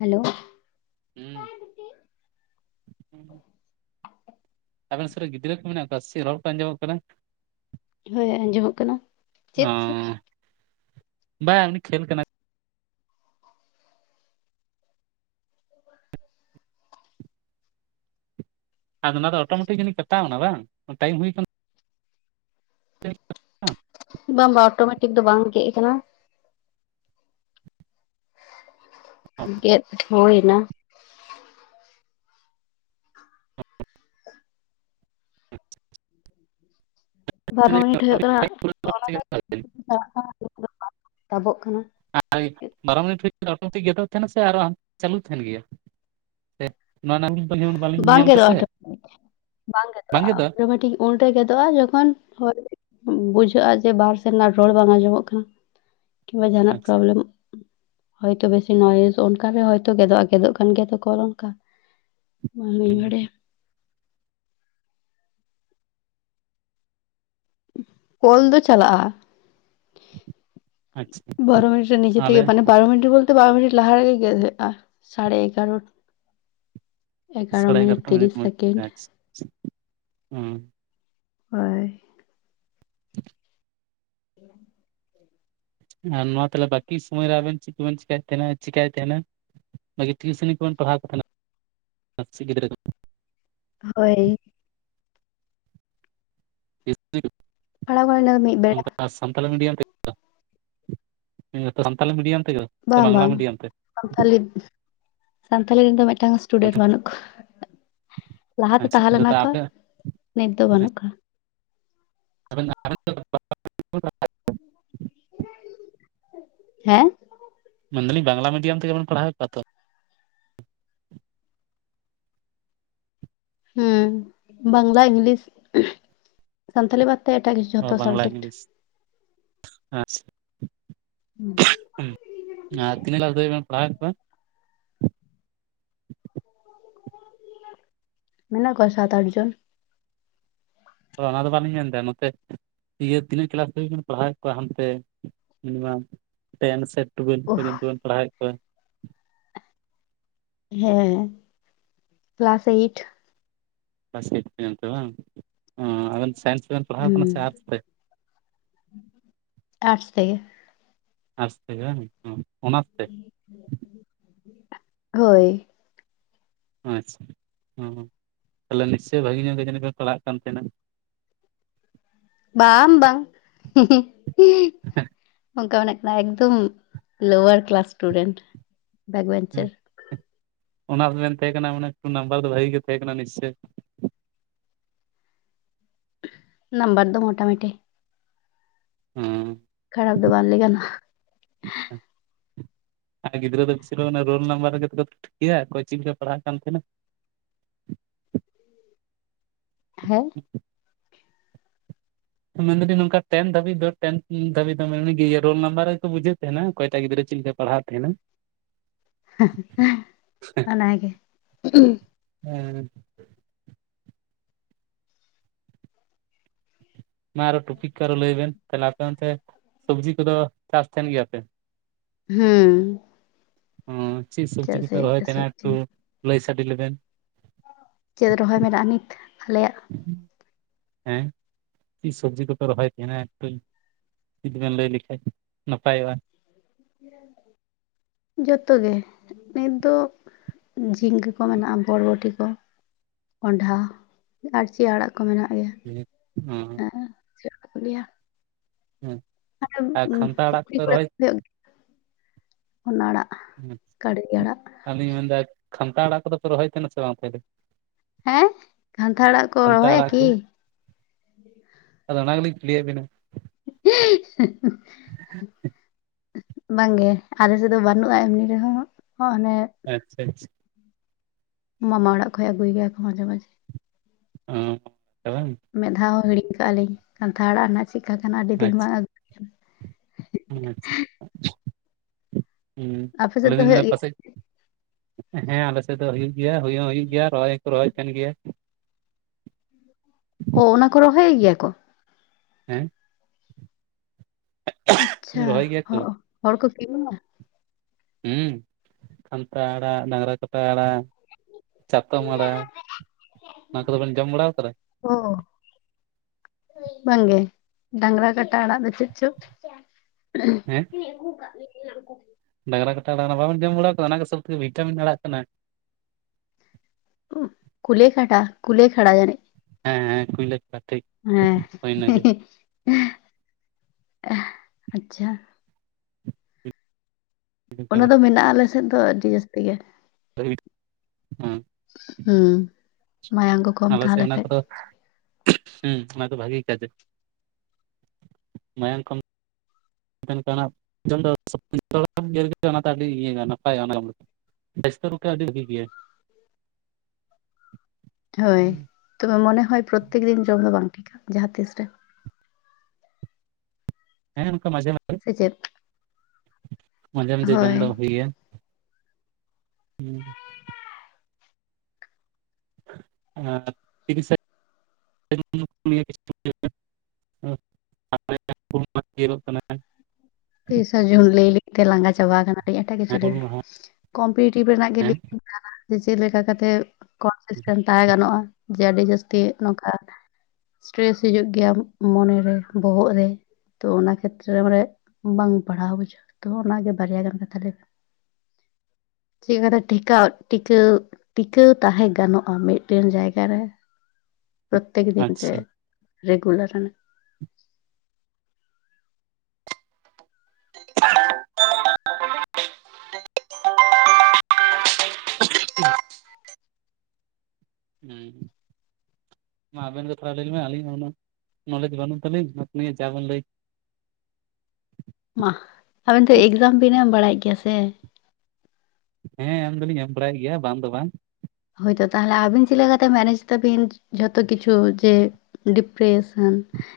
Hello ᱦᱩᱸ ᱟᱵᱮᱱ ᱥᱩᱨ ᱨᱮ ᱜᱤᱫᱽᱨᱟᱹ ᱠᱚ ᱢᱮᱱᱟᱜ ᱠᱚᱣᱟ ᱥᱮ ᱪᱮ ᱨᱚᱲ ᱠᱚ ᱟᱸᱡᱚᱢᱚᱜ ᱠᱟᱱᱟ? ᱦᱳᱭ ᱟᱸᱡᱚᱢᱚᱜ ᱠᱟᱱᱟ᱾ ᱪᱮᱫ ᱪᱮᱫ ᱦᱚᱸ ᱵᱟᱭᱟ ᱩᱱᱤ ᱠᱷᱮᱞ ᱠᱟᱱᱟᱭ ᱟᱫᱚ ᱚᱱᱟ ᱫᱚ ᱚᱴᱳᱢᱮᱴᱤᱠ ᱡᱟᱹᱱᱤᱡ ᱠᱟᱴᱟᱣᱮᱱᱟ ᱵᱟᱝ, ᱴᱟᱹᱭᱤᱢ ᱦᱩᱭ ᱟᱠᱟᱱ- [inaudible] ᱵᱟᱝᱼᱵᱟᱝ ᱚᱴᱳᱢᱮᱴᱤᱠ ᱫᱚ ᱵᱟᱝ ᱜᱮᱜ ᱟᱠᱟᱱᱟ᱾ ᱜᱮᱫᱰ ᱦᱩᱭᱮᱱᱟ᱾ ᱵᱟᱨ ᱦᱚᱭ ᱤᱴᱷᱟ. ᱜ ᱠᱟᱱᱟ, ᱚᱱᱟ ᱫᱚᱭ [unintelligible] ᱛᱟᱵᱚᱜ ᱠᱟᱱᱟ᱾ ᱟᱭ ᱵᱟᱨᱚ ᱢᱤᱱᱤᱴ ᱦᱩᱭᱩᱜ [inaudible] ᱜᱮᱛᱚ ᱟᱨᱚ ᱦᱟᱸ ᱪᱟᱹᱞᱩ ᱛᱟᱦᱮᱱ ᱜᱮᱭᱟ? ᱯᱮᱫ ᱱᱚᱣᱟ ᱱᱳᱣᱟ ᱱᱟᱹᱢᱤ [inaudible] ᱵᱟᱝ ᱜᱮᱫᱚᱜᱼᱟ, ᱚᱴᱳ [unintelligible] ᱵᱟᱝ ᱜᱮᱫᱚᱜᱼᱟ, ᱚᱴᱳ ᱢᱤᱴᱤᱜ, ᱩᱱ ᱨᱮ ᱜᱮᱫᱚᱜᱼᱟ, ᱡᱚᱠᱷᱚᱱ ᱦᱚ [unintelligible] ᱦᱩᱸ ᱵᱩᱡᱷᱟᱹᱜᱼᱟ, ᱡᱮ ᱵᱟᱨ ᱥᱮᱨᱢᱟ ᱨᱚᱲ ᱵᱟᱝ ᱟᱸᱡᱚᱢᱚᱜ ᱠᱟᱱᱟ᱾ ᱠᱤ ᱵᱟᱝ ᱡᱟᱦᱟᱱᱟᱜ ᱟᱪᱪᱷᱟ ᱯᱚᱨᱚᱵᱽᱞᱳᱢ [unintelligible] ᱦᱚᱭ ᱛᱚᱵᱮ ᱥᱮ ᱱᱚᱣᱟ ᱡᱤᱱᱤᱥ ᱚᱱᱠᱟᱨᱮ ᱦᱚᱭᱛᱚ ᱜᱮᱫᱚᱜᱼᱟ, ᱜᱮᱫᱚᱜ ᱠᱟᱱ ᱜᱮᱭᱟ ᱛᱚᱠᱚ ᱦᱚᱨ ᱚᱱᱠᱟ᱾ ᱢᱟᱹᱻᱞᱤ ᱦᱩᱸ ᱵᱟᱰᱟᱭᱟ ᱾ ᱩᱸᱦ ᱠᱚᱞ ᱫᱚ ᱪᱟᱞᱟᱜᱼᱟ, ᱟᱪᱪᱷᱟ ᱵᱚᱨᱚ ᱢᱩᱪᱚ ᱱᱤᱡᱮ ᱟᱞᱮ ᱛᱮᱜᱮ ᱢᱟᱱᱮ ᱯᱟᱣ ᱦᱟᱺᱰᱤ ᱵᱚᱞᱛᱮ ᱵᱟᱨᱳ ᱢᱤᱱᱤᱴ ᱞᱟᱦᱟ ᱨᱮᱜᱮ ᱜᱮᱫ ᱜᱮᱫᱼᱟ, ᱥᱟᱲᱮ ᱮᱜᱽᱟᱨᱳᱴ- ᱮᱜᱽᱟᱨᱚ ᱥᱟᱲᱮ ᱢᱤᱱᱤᱴ ᱮᱜᱟᱨᱚᱴᱟ ᱛᱤᱨᱤᱥ ᱢᱚᱫᱽᱫᱷᱮ ᱥᱮᱠᱮᱸᱰ, ᱟᱪᱪᱷᱟ ᱦᱩᱸ ᱦᱚᱻᱭ᱾ [inaudible] [inaudible] ᱢᱟᱦᱟᱞ ᱢᱳᱛᱞᱳᱵ ᱵᱟᱹᱠᱤ ᱥᱚᱢᱚᱭ ᱨᱮ ᱟᱵᱮᱱ ᱪᱮᱫ ᱠᱚᱵᱤᱱ ᱪᱤᱠᱟᱭᱮᱫ ᱛᱟᱦᱮᱸᱱᱟ ᱪᱤᱠᱟᱭ ᱛᱟᱦᱮᱱᱟ? ᱵᱷᱟᱜᱮ ᱴᱷᱤᱭᱩ ᱥᱚᱞᱤ ᱠᱚᱵᱤᱱ ᱯᱟᱲᱦᱟᱣ ᱠᱚ ᱛᱟᱦᱮᱱᱟ [unintelligible] ᱮᱠᱥᱤ ᱜᱤᱫᱽᱨᱟᱹ ᱠᱚ, ᱦᱳᱭ! ᱯᱟᱲᱦᱟᱣ ᱠᱟᱱᱟ ᱚᱱᱟ ᱫᱚ ᱢᱤᱫ ᱵᱮᱲᱟ [unintelligible] ᱟᱨ ᱥᱟᱱᱛᱟᱞᱤ ᱢᱤᱰᱤᱭᱚᱢ ᱛᱮ, [unintelligible] ᱢᱮᱱ ᱮᱫ ᱟᱹᱧ ᱥᱟᱱᱛᱟᱞᱤ ᱢᱤᱰᱤᱭᱟᱢ ᱛᱮᱜᱮ? ᱥᱮ ᱵᱟᱝ ᱵᱟᱝᱞᱟ ᱵᱟᱝ ᱢᱤᱰᱤᱭᱟᱢ ᱛᱮ? [unintelligible] ᱥᱟᱸᱛᱷᱟᱞᱤᱫ [unintelligible] ᱥᱟᱸᱛᱷᱟᱞᱤ ᱤᱧ ᱫᱚ ᱢᱮᱫᱴᱟᱝ ᱤᱥᱴᱩᱰᱮᱸᱴ ᱵᱟᱹᱱᱩᱜ ᱠᱩᱣᱟ᱾ ᱞᱟᱦᱟᱛᱮ ᱟᱪᱪᱷᱟ ᱛᱟᱦᱮ ᱞᱮᱱᱟ ᱠᱚ, ᱟᱯᱮ ᱱᱤᱛ ᱫᱚ ᱵᱟᱹᱱᱩᱜ ᱠᱚᱣᱟ᱾ [unintelligible] ᱦᱮᱸ? ᱢᱮᱱᱫᱟᱞᱤᱧ ᱵᱟᱝᱜᱽᱞᱟ ᱢᱤᱰᱤᱭᱳᱢ ᱛᱮᱜᱮ ᱵᱤᱱ ᱯᱟᱲᱦᱟᱣᱮᱫ ᱠᱚᱣᱟ ᱛᱚ? ᱦᱩᱸ ᱵᱟᱝᱜᱽᱞᱟ, ᱤᱸᱜᱽᱞᱤᱥ ᱥᱟᱱᱛᱟᱞᱤ ᱵᱟᱛ! ᱦᱳᱭ ᱵᱟᱝᱜᱽᱞᱟ, ᱤᱸᱜᱽᱞᱤᱥ [inaudible] ᱦᱮᱸ [unintelligible] ᱦᱩᱸ ᱩᱸᱦ ᱟᱡ ᱛᱤᱱᱟᱹᱜ ᱫᱟᱲ [unintelligible] ᱯᱟᱲᱦᱟᱣᱮᱫ ᱠᱚᱣᱟ? ᱢᱮᱱᱟᱜ ᱠᱚᱣᱟ ᱥᱟᱛ ᱟᱴ ᱡᱚᱱ᱾ ᱦᱚᱲᱟ ᱫᱚ ᱵᱟᱞᱤᱧ ᱢᱮᱱ ᱫᱟ ᱱᱚᱛᱮ ᱤᱭᱟᱹ ᱛᱤᱱᱟᱹᱜ ᱠᱮᱞᱟᱥ ᱫᱷᱟᱹᱵᱤᱡ ᱣᱤᱫ ᱯᱟᱲᱦᱟᱣᱮᱫ ᱠᱚᱣᱟ ᱦᱟᱱᱛᱮ, ᱢᱤᱱᱤᱢᱟᱢ? ᱴᱮᱱ ᱥᱮ ᱴᱩᱣᱮᱞᱵ ᱯᱚᱨᱚᱡᱚᱱᱛᱚ ᱵᱮᱱ ᱯᱟᱲᱦᱟᱣᱮᱫ ᱠᱚᱣᱟ? ᱦᱮᱸ ᱻᱠᱮᱞᱟᱥ ᱟᱹᱭᱤᱴ᱾ ᱯᱟᱥᱮᱫ ᱴᱮᱸᱛ ᱵᱟᱝ, ᱚᱸᱻ ᱟᱹᱵᱮᱱ ᱥᱟᱭᱤᱸᱥ ᱵᱮᱱ ᱦᱩᱸᱻᱟᱨᱥ ᱛᱮᱜᱮ᱾ ᱟᱨᱥ ᱛᱮᱜᱮ ᱵᱟᱝ, ᱚᱝ ᱚᱱᱟᱛ ᱛᱮᱫ, [inaudible] ᱜᱟᱹᱭ! ᱟᱪᱪᱷᱟ, ᱦᱚᱸ ᱛᱟᱦᱮᱞᱮ ᱱᱤᱥᱪᱳᱭ ᱵᱷᱟᱹᱜᱤ ᱧᱚᱜ ᱜᱮ ᱡᱟᱹᱱᱤᱡ ᱯᱮ ᱯᱟᱲᱦᱟᱜ ᱠᱟᱱ ᱛᱟᱦᱮᱱᱟ᱾ ᱵᱟᱝᱻᱵᱟᱝ [unintelligible] ᱚᱸᱠᱟ ᱚᱲᱮᱸᱫ, ᱱᱟ ᱮᱠᱫᱚᱢ lower class student back bencher. ᱚᱱᱟᱥ ᱵᱮᱱ ᱛᱮᱦᱮᱸ ᱠᱟᱱᱟ ᱢᱟᱱᱮ, ᱦᱩᱱᱟᱝ ᱴᱩ ᱱᱳᱢᱵᱟᱨ ᱫᱚ ᱵᱷᱟᱜᱤ ᱜᱤ ᱛᱟᱦᱮᱸ ᱠᱟᱱᱟ ᱱᱤᱥᱪᱚᱭ᱾ ᱱᱟᱢᱵᱟᱨ ᱫᱚ ᱢᱳᱴᱟ ᱢᱤᱴᱤᱦ ᱦᱩᱸ ᱠᱷᱟᱨᱟᱯ ᱫᱚ ᱵᱟᱝ ᱞᱟᱹᱭ ᱜᱟᱱᱚᱜᱼᱟ ᱟᱨ ᱜᱤᱫᱽᱨᱟᱹ ᱫᱚ ᱵᱤᱥᱤ ᱨᱳᱞ ᱱᱚᱢᱵᱟᱨ ᱨᱮ ᱴᱷᱤᱠᱭᱟ [unintelligible] ᱪᱤᱫ ᱞᱮᱠᱟᱭ ᱯᱟᱲᱦᱟᱜ ᱠᱟᱱ ᱛᱟᱦᱮᱱᱟ ᱾ [unintelligible] ᱢᱮᱱᱫᱟᱞᱤᱧ ᱱᱚᱝᱠᱟ ᱴᱮᱱ ᱫᱷᱟᱹᱵᱤᱡ ᱫᱚ ᱴᱮᱱ ᱫᱷᱟᱹᱵᱤᱡ ᱫᱚ ᱢᱮᱱᱫᱤᱧ ᱨᱳᱞ ᱱᱟᱢᱵᱟᱨ ᱨᱮ ᱵᱩᱡᱟᱹᱣ ᱛᱟᱦᱮᱱᱟ ᱚᱠᱚᱭ ᱴᱟᱜ ᱜᱤᱫᱽᱨᱟᱹ ᱪᱤᱜ ᱞᱮᱠᱟᱭ ᱯᱟᱲᱦᱟᱜ ᱛᱟᱦᱮᱱᱟ [unintelligible] ᱚᱱᱟ ᱜᱮ ᱦᱮᱸ ᱢᱟ ᱟᱨᱚ ᱴᱩᱯᱤᱠ ᱠᱚ ᱟᱨᱚ ᱞᱟᱹᱭ ᱵᱮᱱ ᱛᱟᱦᱞᱮ ᱟᱯᱮ ᱚᱱᱛᱮ ᱥᱚᱵᱡᱤ ᱠᱚᱫᱚ ᱪᱟᱥ ᱛᱟᱦᱮᱱ ᱜᱮᱭᱟᱯᱮ? ᱦᱩᱸ ᱚ ᱪᱮᱫ ᱥᱚᱵᱡᱤ ᱪᱮᱫᱟᱜ ᱥᱮ ᱠᱚᱯᱮ ᱨᱚᱦᱚᱭ ᱛᱟᱦᱮᱱᱟ ᱥᱚᱵᱡᱤ ᱮᱠᱴᱩ ᱪᱮᱫ ᱞᱟᱹᱭ ᱥᱟᱰᱮ ᱞᱮᱵᱮᱱ ᱪᱮᱫ ᱨᱚᱦᱚᱭ ᱢᱮᱱᱟᱜᱼᱟ ᱱᱤᱛ ᱟᱞᱮᱭᱟᱜ ᱦᱮᱸ ᱪᱮᱫ ᱥᱚᱵᱡᱤ ᱠᱚᱯᱮ ᱨᱚᱦᱚᱭ ᱛᱟᱦᱮᱱᱟ ᱮᱠᱴᱩ ᱡᱩᱫᱤ ᱵᱮᱱ ᱞᱟᱹᱭ ᱞᱮᱠᱷᱟᱡ ᱱᱟᱯᱟᱭᱚᱜᱼᱟ ᱾ [inaudible] ᱡᱷᱚᱛᱚ ᱜᱮ᱾ ᱱᱤᱛ ᱫᱚ ᱼᱼ ᱡᱷᱤᱝᱜᱟᱹ ᱠᱚ ᱢᱮᱱᱟᱜᱼᱟ ᱵᱚᱨᱵᱚᱴᱤ ᱠᱚ। ᱠᱚᱱᱰᱷᱟ ᱟᱨ ᱪᱮ ᱟᱲᱟᱜ ᱠᱚ ᱢᱮᱱᱟᱜ ᱜᱮᱭᱟ᱾ ᱦᱮᱸ ᱦᱮ ᱪᱮᱫ ᱠᱚ ᱞᱟᱹᱭᱟ ᱼᱼ ᱦᱮᱸ ᱟᱨ ᱠᱷᱟᱱᱛᱟ ᱟᱲᱟᱜ ᱠᱚ ᱯᱩᱠᱷᱨᱤ ᱯᱮ ᱨᱚᱦᱚᱭᱟ ᱼᱼ ᱩᱱᱟ ᱟᱲᱟᱜ ᱠᱟᱰᱜᱮ ᱟᱲᱟᱜ। ᱟᱫᱚᱧ ᱢᱮᱱᱫᱟ ᱠᱷᱟᱱᱛᱟ ᱟᱲᱟᱜ ᱠᱚᱫᱚ ᱯᱮ ᱨᱚᱦᱚᱭ ᱛᱟᱦᱮᱱᱟ ᱥᱮ ᱵᱟᱝ ᱟᱯᱮ ᱫᱚ? ᱦᱮᱸ ᱠᱷᱟᱱᱛᱷᱟ ᱟᱲᱟᱜ ᱠᱚ ᱠᱷᱟᱱᱛᱟ ᱨᱚᱦᱚᱭᱟ ᱟᱲᱟᱜ ᱠᱚ ᱠᱤ? ᱟᱫᱚ ᱚᱱᱟ ᱜᱮ ᱞᱤᱧ ᱯᱷᱩᱞᱤᱭᱮᱫ ᱵᱤᱱᱟ। [unintelligible] ᱵᱟᱝᱜᱮ ᱟᱞᱮ ᱥᱮᱫ ᱫᱚ ᱵᱟᱹᱱᱩᱜᱼᱟ ᱮᱢᱱᱤ ᱨᱮᱦᱚᱸ ᱚᱱᱮ ᱼᱼ ᱟᱪᱪᱷᱟ ᱟᱪᱪᱷᱟ। ᱢᱟᱢᱟ ᱚᱲᱟᱜ ᱠᱷᱚᱡ ᱟᱹᱜᱩᱭ ᱜᱮᱭᱟᱠᱚ ᱢᱟᱡᱷᱮ ᱢᱟᱡᱷᱮ। [unintelligible] [unintelligible] ᱢᱮᱫ ᱫᱷᱟᱣ ᱦᱚᱸ ᱦᱤᱲᱤᱧ ᱠᱟᱜᱼᱟ ᱞᱤᱧ ᱠᱟᱱᱛᱷᱟ ᱟᱲᱟᱜ ᱨᱮᱱᱟᱜ ᱪᱮᱫᱠᱟ ᱠᱟᱱᱟ ᱟᱹᱰᱤ ᱫᱤᱱ ᱵᱟᱝ ᱟᱹᱩ [unintelligible] ᱦᱮᱸ ᱟᱪᱪᱷᱟ ᱦᱮᱸ ᱟᱯᱮ ᱥᱮᱫ ᱟᱹᱞᱤᱧ ᱫᱚ ᱞᱤᱧ ᱦᱩᱭᱩᱜ ᱞᱮᱭᱫᱟ ᱜᱮᱭᱟ? ᱯᱟᱥᱮᱡ ᱼᱼ ᱦᱮᱸ ᱟᱞᱮᱥᱮᱫ ᱫᱚ ᱦᱩᱭᱩᱜ ᱜᱮᱭᱟ ᱦᱩᱭ ᱦᱚᱸ ᱦᱩᱭᱩᱜ ᱜᱮᱭᱟ ᱨᱚᱦᱚᱭ ᱦᱚᱸᱠᱚ ᱨᱚᱦᱚᱭ ᱛᱟᱦᱮᱱ ᱜᱮᱭᱟ। ᱚ ᱚᱱᱟ ᱠᱚ ᱨᱚᱦᱚᱭᱮ ᱜᱮᱭᱟ ᱠᱚ? ᱦᱮᱸ ᱟᱪᱪᱷᱟ ᱨᱚᱦᱚᱭ ᱜᱮᱭᱟ ᱠᱚ ᱦᱚᱜᱼᱚ ᱦᱚᱲ ᱠᱚ ᱠᱤᱨᱤᱧᱟ? ᱦᱮᱸ ᱠᱷᱟᱱᱛᱟ ᱟᱲᱟᱜ ᱰᱟᱝᱨᱟ ᱠᱟᱴᱟ ᱟᱲᱟᱜ। ᱪᱟᱛᱚᱢ ᱟᱲᱟᱜ᱾ ᱚᱱᱟ ᱠᱚᱫᱚ ᱵᱮᱱ ᱡᱚᱢ ᱵᱟᱲᱟᱣ ᱠᱟᱫᱟ? ᱦᱚᱸ ᱵᱟᱝᱜᱮ᱾ ᱰᱟᱝᱨᱟ ᱠᱟᱴᱟ ᱟᱲᱟᱜ ᱫᱚ ᱪᱮᱫ ᱪᱚ? ᱦᱮᱸ ᱟᱹᱜᱩ ᱠᱟᱜ ᱜᱮ ᱞᱮᱠᱟ [unintelligible] ᱩᱱᱠᱩ ᱰᱟᱝᱨᱟ ᱠᱟᱴᱟ ᱟᱲᱟᱜ ᱵᱟᱵᱮᱱ ᱡᱚᱢ ᱵᱟᱲᱟ ᱟᱠᱟᱫᱟ ᱚᱱᱟ ᱜᱮ ᱥᱚᱵᱛᱷᱮᱠᱮ ᱵᱷᱤᱴᱟᱢᱤᱱ ᱟᱲᱟᱜ ᱠᱟᱱᱟ। ᱠᱩᱞᱮ ᱠᱷᱟᱴᱟ ᱠᱩᱞᱮ ᱠᱷᱟᱲᱟ ᱡᱟᱹᱱᱤᱡ? ᱦᱮᱸ ᱦᱮᱸ ᱠᱩᱭᱞᱟ ᱠᱷᱟᱲᱟ ᱡᱷᱤᱠ। ᱦᱮᱸ ᱟᱪᱪᱷᱟ ᱚᱱᱟ ᱦᱮᱸ ᱫᱚ ᱢᱮᱱᱟᱜᱼᱟ ᱟᱞᱮ ᱥᱮᱫ ᱫᱚ ᱟᱹᱰᱤ ᱡᱟᱹᱥᱛᱤ ᱜᱮ। [unintelligible] ᱦᱩᱸ ᱢᱟᱭᱟᱝ ᱠᱚ ᱼᱼ ᱟᱞᱮ ᱥᱮᱫ ᱚᱱᱟ ᱠᱚᱫᱚ ᱼᱼ ᱦᱮᱸ ᱚᱱᱟ ᱫᱚ ᱵᱷᱟᱜᱤ ᱠᱟᱡᱮ ᱢᱟᱭᱟᱝ ᱠᱚ [unintelligible] [unintelligible] ᱟᱹᱰᱤ ᱤᱭᱟᱹ ᱱᱟᱯᱟᱭ ᱚᱱᱟ ᱵᱮᱥᱛᱚ [unintelligible] ᱯᱚᱠᱽᱠᱷᱮ ᱟᱹᱰᱤ ᱵᱷᱟᱹᱜᱤ ᱜᱮᱭᱟ। ᱦᱚᱭ ᱛᱚᱵᱮ ᱢᱚᱱᱮ ᱦᱚᱭ ᱯᱨᱚᱛᱛᱮᱠ ᱫᱤᱱ ᱡᱚᱢ ᱫᱚ ᱵᱟᱝ ᱴᱷᱤᱠᱟ ᱡᱟᱦᱟᱸ ᱛᱤᱥ ᱨᱮ। ᱦᱮᱸ ᱱᱚᱝᱠᱟ ᱢᱟᱡᱷᱮ ᱢᱟᱡᱷᱮ ᱥᱮ ᱪᱮᱫ? ᱢᱟᱡᱷᱮ ᱢᱟᱡᱷᱮ ᱡᱚᱢ ᱦᱳᱭ ᱫᱚ ᱦᱩᱭ ᱜᱮᱭᱟ᱾ [inaudible] ᱟᱨ ᱛᱤᱨᱤᱥᱮ [unintelligible] ᱛᱤᱨᱤᱥᱮ ᱡᱩᱱ ᱞᱟᱹᱭ ᱞᱟᱹᱭ ᱛᱮ ᱞᱟᱸᱜᱟ ᱪᱟᱵᱟ ᱠᱟᱱᱟᱞᱤᱧ, ᱮᱴᱟᱜ ᱠᱤᱪᱷᱩ ᱦᱮᱸ ᱦᱩᱞ ᱢᱟᱦᱟ ᱠᱚᱢᱯᱤᱴᱤᱴᱤᱵᱷ ᱨᱮᱱᱟᱜ ᱜᱮ ᱦᱮᱸ ᱞᱟᱹᱭ ᱵᱤᱱ। ᱡᱮ ᱪᱮᱫ ᱞᱮᱠᱟ ᱠᱟᱛᱮ [unintelligible] ᱛᱟᱦᱮᱸ ᱜᱟᱱᱚᱜᱼᱟ, ᱡᱮ ᱟᱹᱰᱤ ᱡᱟᱹᱥᱛᱤ ᱱᱚᱝᱠᱟ ᱥᱴᱨᱮᱥ ᱦᱤᱡᱩᱜ ᱜᱮᱭᱟ, ᱢᱚᱱᱮ ᱨᱮ ᱵᱚᱦᱚᱜ ᱨᱮ ᱛᱚ ᱚᱱᱟ ᱠᱷᱮᱛᱨᱮ ᱢᱟᱱᱮ ᱵᱟᱝ ᱯᱟᱲᱦᱟᱣ ᱵᱩᱡᱷᱟᱹᱜᱼᱟ ᱛᱚ, ᱚᱱᱟ ᱜᱮ ᱵᱟᱨᱭᱟ ᱜᱟᱱ ᱠᱟᱛᱷᱟ ᱞᱟᱹᱭ ᱵᱮᱱ? ᱪᱮᱫ ᱠᱟᱛᱮ ᱴᱮᱠᱟᱣ ᱴᱤᱠᱟᱹᱣ ᱴᱤᱠᱟᱹᱣ ᱛᱟᱦᱮᱸ ᱜᱟᱱᱚᱜᱼᱟ, ᱢᱤᱫᱴᱮᱱ ᱡᱟᱭᱜᱟ ᱨᱮ? ᱯᱨᱚᱛᱮᱠ ᱫᱤᱱ ᱡᱮ ᱟᱪᱪᱷᱟ ᱨᱮᱜᱩᱨᱟᱞ ᱨᱮᱱᱟᱜ [inaudible] [inaudible] ᱦᱮᱸ ᱾ ᱢᱟ ᱟᱵᱮᱱ ᱜᱮ ᱛᱷᱚᱲᱟ ᱞᱟᱹᱭ ᱞᱮᱵᱮᱱ, ᱟᱹᱞᱤᱧ ᱦᱚᱸ ᱩᱱᱟ ᱱᱚᱞᱮᱡᱽ ᱵᱟᱹᱱᱩᱜ ᱛᱟᱹᱞᱤᱧ᱾ᱱᱚᱣᱟ ᱱᱤᱭᱮ ᱡᱟ ᱵᱮᱱ ᱞᱟᱹᱭ ᱢᱟ ᱟᱵᱤᱱ ᱛᱚ ᱮᱠᱡᱟᱢ ᱵᱤᱱ ᱮᱢ ᱵᱟᱲᱟᱭᱮᱫ ᱜᱮᱭᱟ ᱥᱮ? ᱦᱮᱸ ᱮᱢ ᱫᱚᱞᱤᱧ ᱮᱢ ᱵᱟᱲᱟᱭᱮᱫ ᱜᱮᱭᱟ, ᱵᱟᱝ ᱫᱚ ᱵᱟᱝ ᱦᱳᱭ ᱛᱳ ᱛᱟᱦᱚᱞᱮ ᱟᱹᱵᱤᱱ ᱪᱮᱫ ᱞᱮᱠᱟᱛᱮ ᱢᱮᱱᱮᱡ ᱛᱟᱵᱤᱱ ᱡᱷᱚᱛᱚ ᱠᱤᱪᱷᱩ ᱡᱮ ᱰᱤᱯᱨᱮᱥᱮᱱ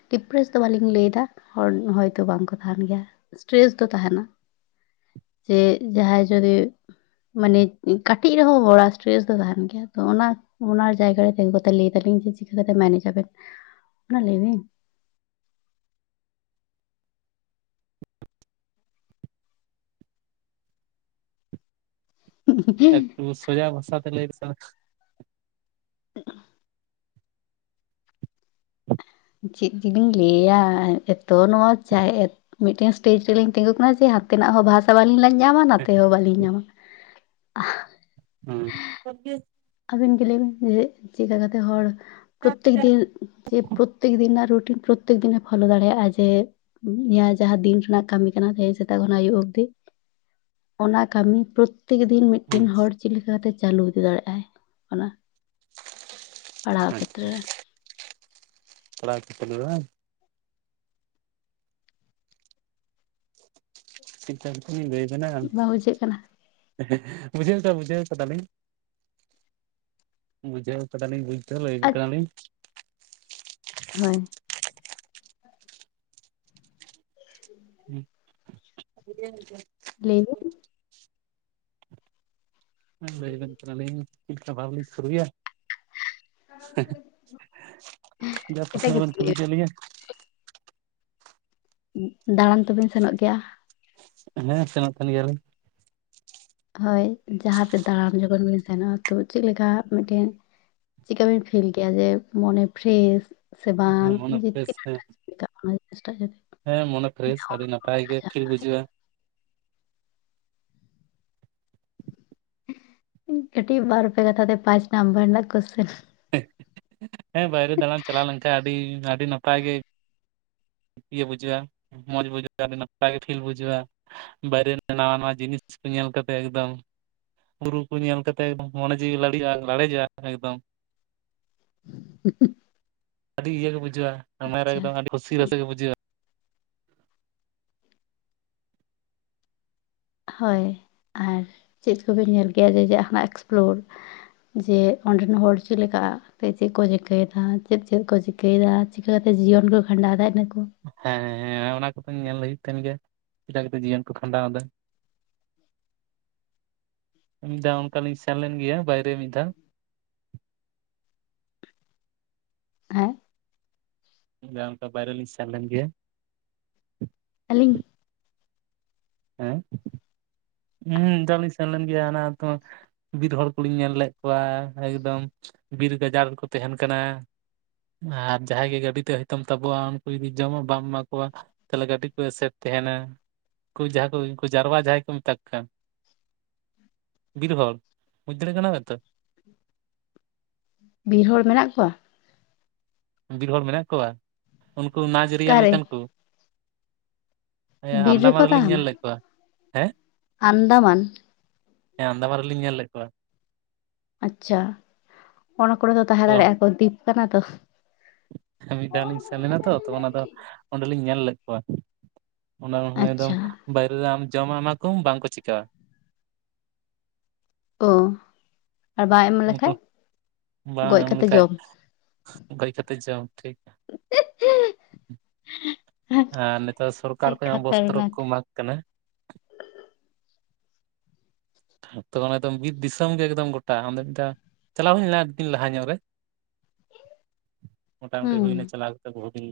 ᱰᱤᱯᱨᱮᱥ ᱫᱚ ᱵᱟᱹᱞᱤᱧ ᱞᱟᱹᱭ ᱫᱟ ᱦᱚᱲ ᱦᱚᱭ ᱛᱳ ᱵᱟᱝ ᱠᱚ ᱛᱟᱦᱮᱱ ᱜᱮᱭᱟ᱾ ᱥᱴᱨᱮᱥ ᱫᱚ ᱛᱟᱦᱮᱱᱟ᱾ ᱡᱮ ᱡᱟᱦᱟᱸᱭ ᱡᱚᱫᱤ ᱢᱟᱱᱮ ᱠᱟᱹᱴᱤᱡ ᱨᱮᱦᱚᱸ ᱵᱚᱲᱟ ᱥᱴᱨᱮᱥ ᱛᱟᱦᱮᱱ ᱜᱮᱭᱟ ᱛᱚ, ᱚᱱᱟ ᱚᱱᱟ ᱡᱟᱭᱜᱟ ᱨᱮ ᱛᱤᱜᱩ ᱠᱟᱛᱮ ᱞᱟᱹᱭ ᱫᱟᱞᱤᱧ ᱡᱮ ᱪᱤᱠᱟᱹ ᱠᱟᱛᱮ ᱢᱮᱱᱮᱡ ᱟᱵᱮᱱ ᱚᱱᱟ ᱞᱟᱹᱭ ᱵᱮᱱ? ᱮᱠᱴᱩ ᱥᱳᱡᱟ ᱵᱷᱟᱥᱟ ᱛᱮ ᱞᱟᱹᱭ [unintelligible] [inaudible] ᱪᱮᱫ ᱡᱤᱞᱤᱧ ᱞᱟᱹᱭᱟ, ᱮᱛᱚ ᱱᱚᱣᱟ ᱪᱟᱭ ᱢᱤᱫ ᱴᱮᱱ ᱥᱴᱮᱡ ᱨᱮᱞᱤᱧ ᱛᱤᱸᱜᱩ ᱟᱠᱟᱱᱟ, ᱡᱮ ᱦᱟᱛᱮᱱᱟᱜ ᱦᱚᱸ ᱵᱷᱟᱥᱟ ᱵᱟᱞᱤᱧ [unintelligible] ᱧᱟᱢᱟ ᱚᱱᱟᱛᱮ ᱦᱚᱸ ᱵᱟᱹᱞᱤᱧ ᱧᱟᱢᱟ᱾ ᱦᱮᱸ ᱟᱨᱠᱤ ᱟᱹᱵᱤᱱ ᱜᱮ ᱞᱟᱹᱭ ᱵᱤᱱ, ᱡᱮ ᱪᱮᱫ ᱞᱮᱠᱟ ᱠᱟᱛᱮᱫ ᱦᱚᱲ ᱯᱨᱚᱛᱮᱠ ᱫᱤᱱ ᱡᱮ ᱯᱨᱚᱛᱮᱠ ᱫᱤᱱ ᱨᱮᱱᱟᱜ ᱨᱩᱴᱤᱱ ᱯᱨᱚᱛᱮᱠ ᱫᱤᱱᱮ ᱯᱷᱳᱞᱳ ᱫᱟᱲᱮᱭᱟᱜᱼᱟ ᱡᱮ ᱡᱟᱦᱟᱸ ᱫᱤᱱ ᱨᱮᱱᱟᱜ ᱠᱟᱹᱢᱤ ᱠᱟᱱᱟ ᱛᱟᱦᱮᱸᱧ ᱥᱮᱛᱟᱜ ᱠᱷᱚᱱᱚ ᱟᱭᱩᱵ ᱚᱵᱫᱤ ᱚᱱᱟ ᱠᱟᱹᱢᱤ ᱯᱨᱚᱛᱮᱠ ᱫᱤᱱ ᱢᱤᱫ ᱴᱮᱱ ᱦᱚᱲ ᱪᱮᱫ ᱞᱮᱠᱟᱛᱮ ᱪᱟᱹᱞᱩ ᱤᱫᱤ ᱫᱟᱲᱮᱭᱟᱜᱼᱟᱭ? ᱚᱱᱟ ᱯᱟᱲᱦᱟᱣ ᱠᱷᱮᱛᱨᱮ ᱨᱮ [unintelligible] ᱴᱷᱤᱠ ᱴᱷᱟᱠ ᱛᱚ ᱞᱟᱹᱭ ᱠᱟᱱᱟ᱾ ᱵᱟᱝ ᱵᱩᱡᱷᱟᱹᱜ ᱠᱟᱱᱟ [unintelligible] ᱠᱟᱫᱟᱞᱤᱧ᱾ ᱵᱩᱡᱷᱟᱹᱣ ᱠᱟᱫᱟᱞᱤᱧ, ᱵᱩᱡ ᱫᱚ ᱞᱟᱹᱭ ᱟᱪ ᱠᱟᱱᱟᱞᱤᱧ ᱦᱳᱭ᱾ ᱞᱟᱹᱭ ᱵᱤᱱ [unintelligible] [unintelligible] ᱠᱟᱱᱟᱞᱤᱧ ᱪᱮᱠᱟ ᱵᱷᱟᱵᱞᱤ ᱥᱩᱨᱩᱭᱟ ᱡᱟ ᱮᱴᱟᱜ ᱯᱚᱥᱱᱚ ᱵᱤᱱ ᱠᱤᱪᱷᱩ ᱠᱩᱞᱤ ᱞᱟᱹᱭ ᱠᱮᱫ ᱞᱤᱧᱟ? ᱫᱟᱬᱟᱱ ᱛᱚᱵᱮᱱ ᱥᱮᱱᱚᱜ ᱜᱮᱭᱟ? ᱦᱮᱸ ᱥᱮᱱᱚᱜ ᱠᱟᱱ ᱜᱮᱭᱟ ᱞᱤᱧ᱾ ᱦᱳᱭ᱾ ᱡᱟᱦᱟᱸ ᱨᱮ ᱫᱟᱬᱟᱱ ᱡᱚᱠᱷᱚᱱ ᱵᱤᱱ ᱥᱮᱱᱚᱜᱼᱟ ᱛᱚ, ᱪᱮᱫ ᱞᱮᱠᱟ ᱢᱤᱫ ᱴᱮᱱ ᱪᱤᱠᱟ ᱵᱤᱱ ᱯᱷᱮᱞ ᱜᱮᱭᱟ ᱡᱮ ᱢᱚᱱᱮ ᱯᱷᱨᱮᱥ? ᱥᱮ ᱵᱟᱝ ᱦᱮᱸ ᱢᱚᱱᱮ ᱯᱷᱨᱮᱥ ᱦᱮᱸ [unintelligible] ᱯᱮᱨᱟᱭ ᱜᱮ ᱯᱷᱤᱞ ᱵᱩᱡᱩᱜᱼᱟ᱾ ᱠᱟᱹᱴᱤᱡ ᱵᱟᱨ ᱯᱮ ᱠᱟᱛᱷᱟ ᱛᱮ ᱯᱟᱸᱪ ᱱᱟᱢᱵᱟᱨ ᱨᱮᱱᱟᱜ ᱠᱚᱥᱪᱮᱱ᱾ ᱦᱮᱸ ᱵᱟᱭᱨᱮ ᱫᱟᱬᱟᱱ ᱪᱟᱞᱟᱣ ᱞᱮᱱᱠᱟᱱ, ᱟᱹᱰᱤ ᱟᱹᱰᱤ ᱱᱟᱯᱟᱭ ᱜᱮ᱾ ᱤᱭᱟᱹ ᱵᱩᱡᱷᱟᱹᱜᱼᱟ᱾ ᱢᱚᱸᱡᱽ ᱵᱩᱡᱷᱟᱹᱜᱼᱟ᱾ ᱟᱹᱰᱤ ᱱᱟᱯᱟᱭ ᱜᱮ ᱯᱷᱤᱞ ᱵᱩᱡᱷᱟᱹᱜᱼᱟ᱾ ᱵᱟᱭᱨᱮ ᱨᱮ ᱱᱟᱣᱟ ᱱᱟᱣᱟ ᱡᱤᱱᱤᱥ ᱠᱚ ᱧᱮᱞ ᱠᱟᱛᱮᱫ ᱮᱠᱫᱚᱢ᱾ ᱵᱩᱨᱩ ᱠᱚ ᱧᱮᱞ ᱠᱟᱛᱮ ᱢᱚᱱᱮ ᱡᱤᱣᱤ ᱞᱟᱲᱤᱡᱼᱟ, ᱞᱟᱲᱮᱡᱚᱜᱼᱟ, ᱮᱠᱫᱚᱢ᱾ [unintelligible] ᱟᱹᱰᱤ ᱤᱭᱟᱹᱮ ᱵᱩᱡᱷᱟᱹᱜᱼᱟ᱾ ᱢᱚᱱᱮ ᱨᱮ ᱟᱪᱪᱷᱟ ᱮᱠᱫᱚᱢ ᱟᱹᱰᱤ ᱠᱩᱥᱤ ᱨᱟᱹᱥᱠᱟᱹ ᱜᱮ ᱵᱩᱡᱷᱟᱹᱜᱼᱟ᱾ ᱦᱳᱭ ᱟᱨ ᱪᱮᱫ ᱠᱚᱵᱮᱱ ᱧᱮᱞ ᱜᱮᱭᱟ, ᱡᱮ ᱡᱮᱫᱱᱟᱜ ᱮᱠᱥᱯᱞᱳᱨ᱾ ᱡᱮ ᱚᱸᱰᱮᱱ ᱦᱚᱲ ᱪᱮᱫ ᱞᱮᱠᱟ? ᱛᱚ ᱪᱮᱫ ᱠᱚ ᱪᱤᱠᱟᱹᱭᱮᱫᱟ? ᱪᱮᱫ -ᱪᱮᱫ ᱠᱚ ᱪᱤᱠᱟᱹᱭᱮᱫᱟ? ᱪᱤᱠᱟᱹ ᱠᱟᱛᱮᱫ ᱡᱤᱭᱚᱱ ᱠᱚ ᱠᱷᱟᱸᱰᱟᱣ ᱫᱟ, ᱤᱱᱟ ᱠᱚ? ᱦᱮᱸ ᱦᱮᱸ ᱚᱱᱟ ᱠᱚᱫᱚᱧ ᱧᱮᱞ ᱦᱩᱭᱩᱜ ᱠᱟᱱ ᱜᱮᱭᱟ᱾ ᱪᱮᱠᱟ ᱠᱟᱛᱮᱫ ᱡᱤᱭᱚᱱ ᱠᱚ ᱠᱷᱟᱸᱰᱟᱣ ᱮᱫᱟ? ᱡᱟᱣ ᱚᱱᱠᱟ ᱞᱤᱧ ᱥᱮᱱ ᱞᱮᱱ ᱜᱮᱭᱟ, ᱵᱟᱭᱨᱮ ᱢᱤᱫ ᱫᱷᱟᱣ᱾ ᱦᱮᱸ? ᱡᱟᱣ ᱵᱟᱭᱨᱮ ᱞᱤᱧ ᱥᱮᱱ ᱞᱮᱱ ᱜᱮᱭᱟ᱾ ᱟᱹᱞᱤᱧ ᱦᱮᱸ! ᱦᱩᱸ ᱫᱚ ᱢᱤᱫᱷᱟᱣ ᱞᱤᱧ ᱥᱮᱱ ᱞᱮᱱ ᱜᱮᱭᱟ᱾ ᱚᱱᱟ ᱟᱹᱛᱩ ᱵᱤᱨ ᱦᱚᱲ ᱠᱚᱞᱤᱧ ᱧᱮᱞ ᱞᱮᱫ ᱠᱚᱣᱟ᱾ ᱮᱠᱫᱚᱢ ᱵᱤᱨ ᱜᱟᱡᱟᱲ ᱨᱮᱠᱚ ᱛᱟᱦᱮᱱ ᱠᱟᱱᱟ᱾ ᱟᱨ ᱡᱟᱦᱟᱸᱭ ᱜᱮ ᱜᱟᱹᱰᱤ ᱛᱮ ᱦᱚᱭᱛᱚᱢ ᱛᱟᱵᱚᱜᱼᱟ᱾ ᱩᱱᱠᱩ ᱡᱩᱫᱤ ᱡᱚᱢᱟᱜ ᱵᱟᱢ ᱮᱢᱟ ᱠᱚᱣᱟ᱾ ᱛᱟᱦᱚᱞᱮ ᱜᱟᱹᱰᱤ ᱠᱚ ᱮᱥᱮᱨ ᱛᱟᱦᱮᱱᱟ᱾ ᱩᱱ ᱡᱟᱦᱟᱸ ᱠᱚ ᱩᱱᱠᱩ ᱡᱟᱨᱣᱟ, ᱡᱟᱦᱟᱸᱭ ᱠᱚ ᱢᱮᱛᱟᱜ ᱠᱟᱱ᱾ ᱵᱤᱨ ᱦᱚᱲ! ᱵᱩᱡᱽ ᱫᱟᱲᱮ ᱠᱟᱱᱟᱣ ᱛᱚ? ᱵᱤᱨ ᱦᱚᱲ ᱢᱮᱱᱟᱜ ᱠᱚᱣᱟ? ᱵᱤᱨ ᱦᱚᱲ ᱢᱮᱱᱟᱜ ᱠᱚᱣᱟ᱾ ᱩᱱᱠᱩ ᱱᱟᱡᱽᱟᱹᱨᱤᱭᱟᱱ ᱚᱠᱟᱨᱮ ᱞᱮᱠᱟᱱ ᱠᱚ᱾ ᱦᱮᱸ ᱵᱤᱨ ᱟᱱᱫᱟᱢᱟ ᱨᱮᱠᱚ ᱨᱮᱞᱤᱧ ᱛᱟᱦᱮᱱᱟ ᱧᱮᱞ ᱞᱮᱫ ᱠᱚᱣᱟ᱾ ᱦᱮᱸ, ᱟᱱᱫᱟᱢᱟᱱ ᱦᱮᱸ ᱟᱫᱟᱢᱟᱱ ᱨᱮᱞᱤᱧ ᱧᱮᱞ ᱞᱮᱫ ᱠᱚᱣᱟ᱾ ᱟᱪᱪᱷᱟ, ᱚᱱᱟ ᱠᱚᱨᱮ ᱫᱚ ᱛᱟᱦᱮᱸ ᱛᱚ ᱫᱟᱲᱮᱭᱟᱜᱼᱟ ᱠᱚ᱾ ᱫᱤᱯ ᱠᱟᱱᱟ ᱛᱚ᱾ ᱢᱤᱫ ᱫᱷᱟᱣ ᱞᱤᱧ ᱥᱮᱱ ᱞᱮᱱᱟ ᱛᱚ᱾ ᱚᱱᱟ ᱫᱚ ᱚᱸᱰᱮᱞᱤᱧ ᱧᱮᱞ ᱞᱮᱫ ᱠᱚᱣᱟ᱾ ᱚᱱᱟ ᱮᱠᱫᱚᱢ ᱟᱪᱪᱷᱟ ᱵᱟᱭᱨᱮ ᱨᱮ ᱡᱚᱢᱟᱜ ᱮᱢᱟ ᱠᱚᱢ ᱵᱟᱝ ᱠᱚ ᱪᱤᱠᱟᱹᱣᱟ᱾ ᱚᱸᱻ ᱩᱱᱠᱩ ᱵᱟᱝ ᱜᱚᱡ ᱮᱢ ᱠᱟᱛᱮ ᱞᱮᱠᱷᱟᱡ, ᱡᱚᱢ [unintelligible] ᱵᱟᱹᱭ ᱛᱚ ᱪᱚᱝ, ᱴᱷᱤᱠ᱾ ᱟᱨ ᱱᱮᱛᱟᱨ ᱥᱚᱨᱠᱟᱨ ᱪᱮᱫ ᱠᱷᱚᱡ ᱦᱚᱸ᱾ ᱵᱚᱥᱛᱴᱨᱚ ᱠᱷᱟᱛᱟᱨᱱᱟᱠ ᱠᱚ ᱢᱟᱜ ᱠᱟᱱᱟ᱾ ᱛᱚ ᱚᱱᱮ ᱛᱚ ᱵᱤᱨ ᱫᱤᱥᱚᱢ ᱜᱮ ᱮᱠᱫᱚᱢ ᱜᱚᱴᱟ ᱟᱫᱚ ᱚᱱᱮᱛᱚ᱾ ᱪᱟᱞᱟᱣ ᱦᱩᱭᱱᱟ ᱮᱞᱮᱱᱟ, ᱞᱟᱦᱟ ᱧᱚᱜ ᱨᱮ ᱦᱩᱸ ᱢᱚᱴᱟᱢᱩᱴᱤ ᱦᱩᱭᱱᱟ᱾ ᱪᱟᱞᱟᱣ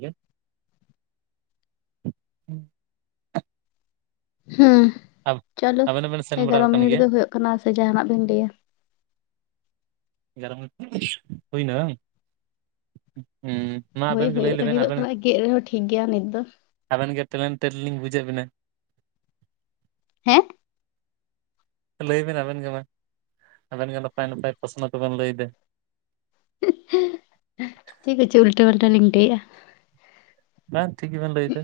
ᱜᱮ [unintelligible] ᱦᱮᱸ ᱪᱚᱞᱳ ᱟᱵᱮᱱ ᱦᱚᱸᱵᱮᱱ ᱥᱮᱱ ᱵᱟᱲᱟ ᱮᱜᱟᱨᱚ ᱟᱠᱟᱱ ᱢᱤᱱᱤᱴ ᱜᱮᱭᱟ ᱜᱮ ᱦᱩᱭᱩᱜ ᱠᱟᱱᱟ ᱥᱮ ᱡᱟᱦᱱᱟᱜ ᱵᱤᱱ ᱞᱟᱹᱭᱟ᱾ ᱮᱜᱟᱨ ᱢᱤᱱᱤᱴ ᱦᱩᱭᱱᱟ ᱦᱚᱸ᱾ ᱦᱳᱭ ᱦᱩᱭᱩᱜᱳ ᱞᱟᱹᱜᱤᱫᱚᱜ ᱠᱟᱱᱟ᱾ ᱜᱮᱫ ᱨᱮᱦᱚᱸ ᱴᱷᱤᱠ ᱜᱮᱭᱟ ᱱᱤᱛ ᱫᱚ᱾ ᱟᱵᱮᱱ ᱜᱮ ᱴᱮᱞᱮᱱᱴ ᱞᱤᱧ ᱵᱩᱡᱮᱫ ᱵᱮᱱᱟ᱾ ᱦᱮᱸ ᱞᱟᱹᱭᱵᱤᱱ ᱟᱵᱮᱱ ᱜᱮ ᱢᱟ ᱟᱵᱮᱱ ᱜᱮ, ᱱᱟᱯᱟᱭ ᱱᱟᱯᱟᱭ ᱯᱚᱥᱱᱚ ᱛᱮᱵᱮᱱ ᱞᱟᱹᱭ ᱮᱫᱟ᱾ ᱪᱤᱠ ᱠᱚᱪᱚ ᱩᱞᱴᱟᱹ ᱯᱟᱞᱴᱟ ᱞᱤᱧ ᱴᱷᱟᱹᱭᱮᱜᱼᱟ᱾ ᱦᱮᱸ ᱴᱷᱤᱠ ᱜᱮᱵᱱ ᱞᱟᱹᱭ ᱮᱫᱟ᱾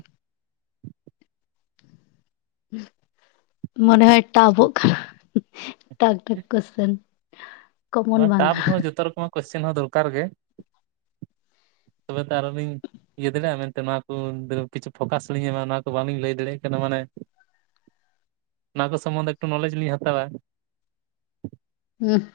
ᱢᱚᱱᱮ ᱦᱚ ᱴᱟᱵᱚ ᱠᱟᱱᱟ᱾ ᱴᱟᱵᱩᱠᱮᱥᱚᱱ [unintelligible] ᱚᱱᱟ ᱴᱟᱯ ᱦᱚᱸ ᱡᱚᱛᱚ ᱨᱚᱠᱚᱢᱟᱜ ᱠᱚᱥᱪᱮᱱ ᱦᱚᱸ ᱫᱚᱨᱠᱟᱨ ᱜᱮ ᱛᱚᱵᱮ ᱛᱚ ᱟᱨᱚ ᱞᱤᱧ᱾ ᱤᱭᱟᱹ ᱫᱟᱲᱮᱭᱟᱜᱼᱟ᱾ ᱢᱮᱱᱛᱮ ᱱᱚᱣᱟ ᱠᱚ ᱠᱤᱪᱷᱩ ᱯᱷᱳᱠᱟᱥ ᱞᱤᱧ ᱮᱢᱟ, ᱚᱱᱟ ᱠᱚ ᱵᱟᱞᱤᱧ ᱞᱟᱹᱭ ᱫᱟᱲᱮᱭᱟᱜ ᱠᱟᱱᱟ ᱢᱟᱱᱮ᱾ ᱚᱱᱟ ᱠᱚ ᱥᱚᱢᱚᱱᱫᱷᱮ ᱮᱠᱴᱩ ᱱᱚᱞᱮᱡᱽ ᱞᱤᱧ ᱦᱟᱛᱟᱣᱟ᱾ ᱦᱮᱸ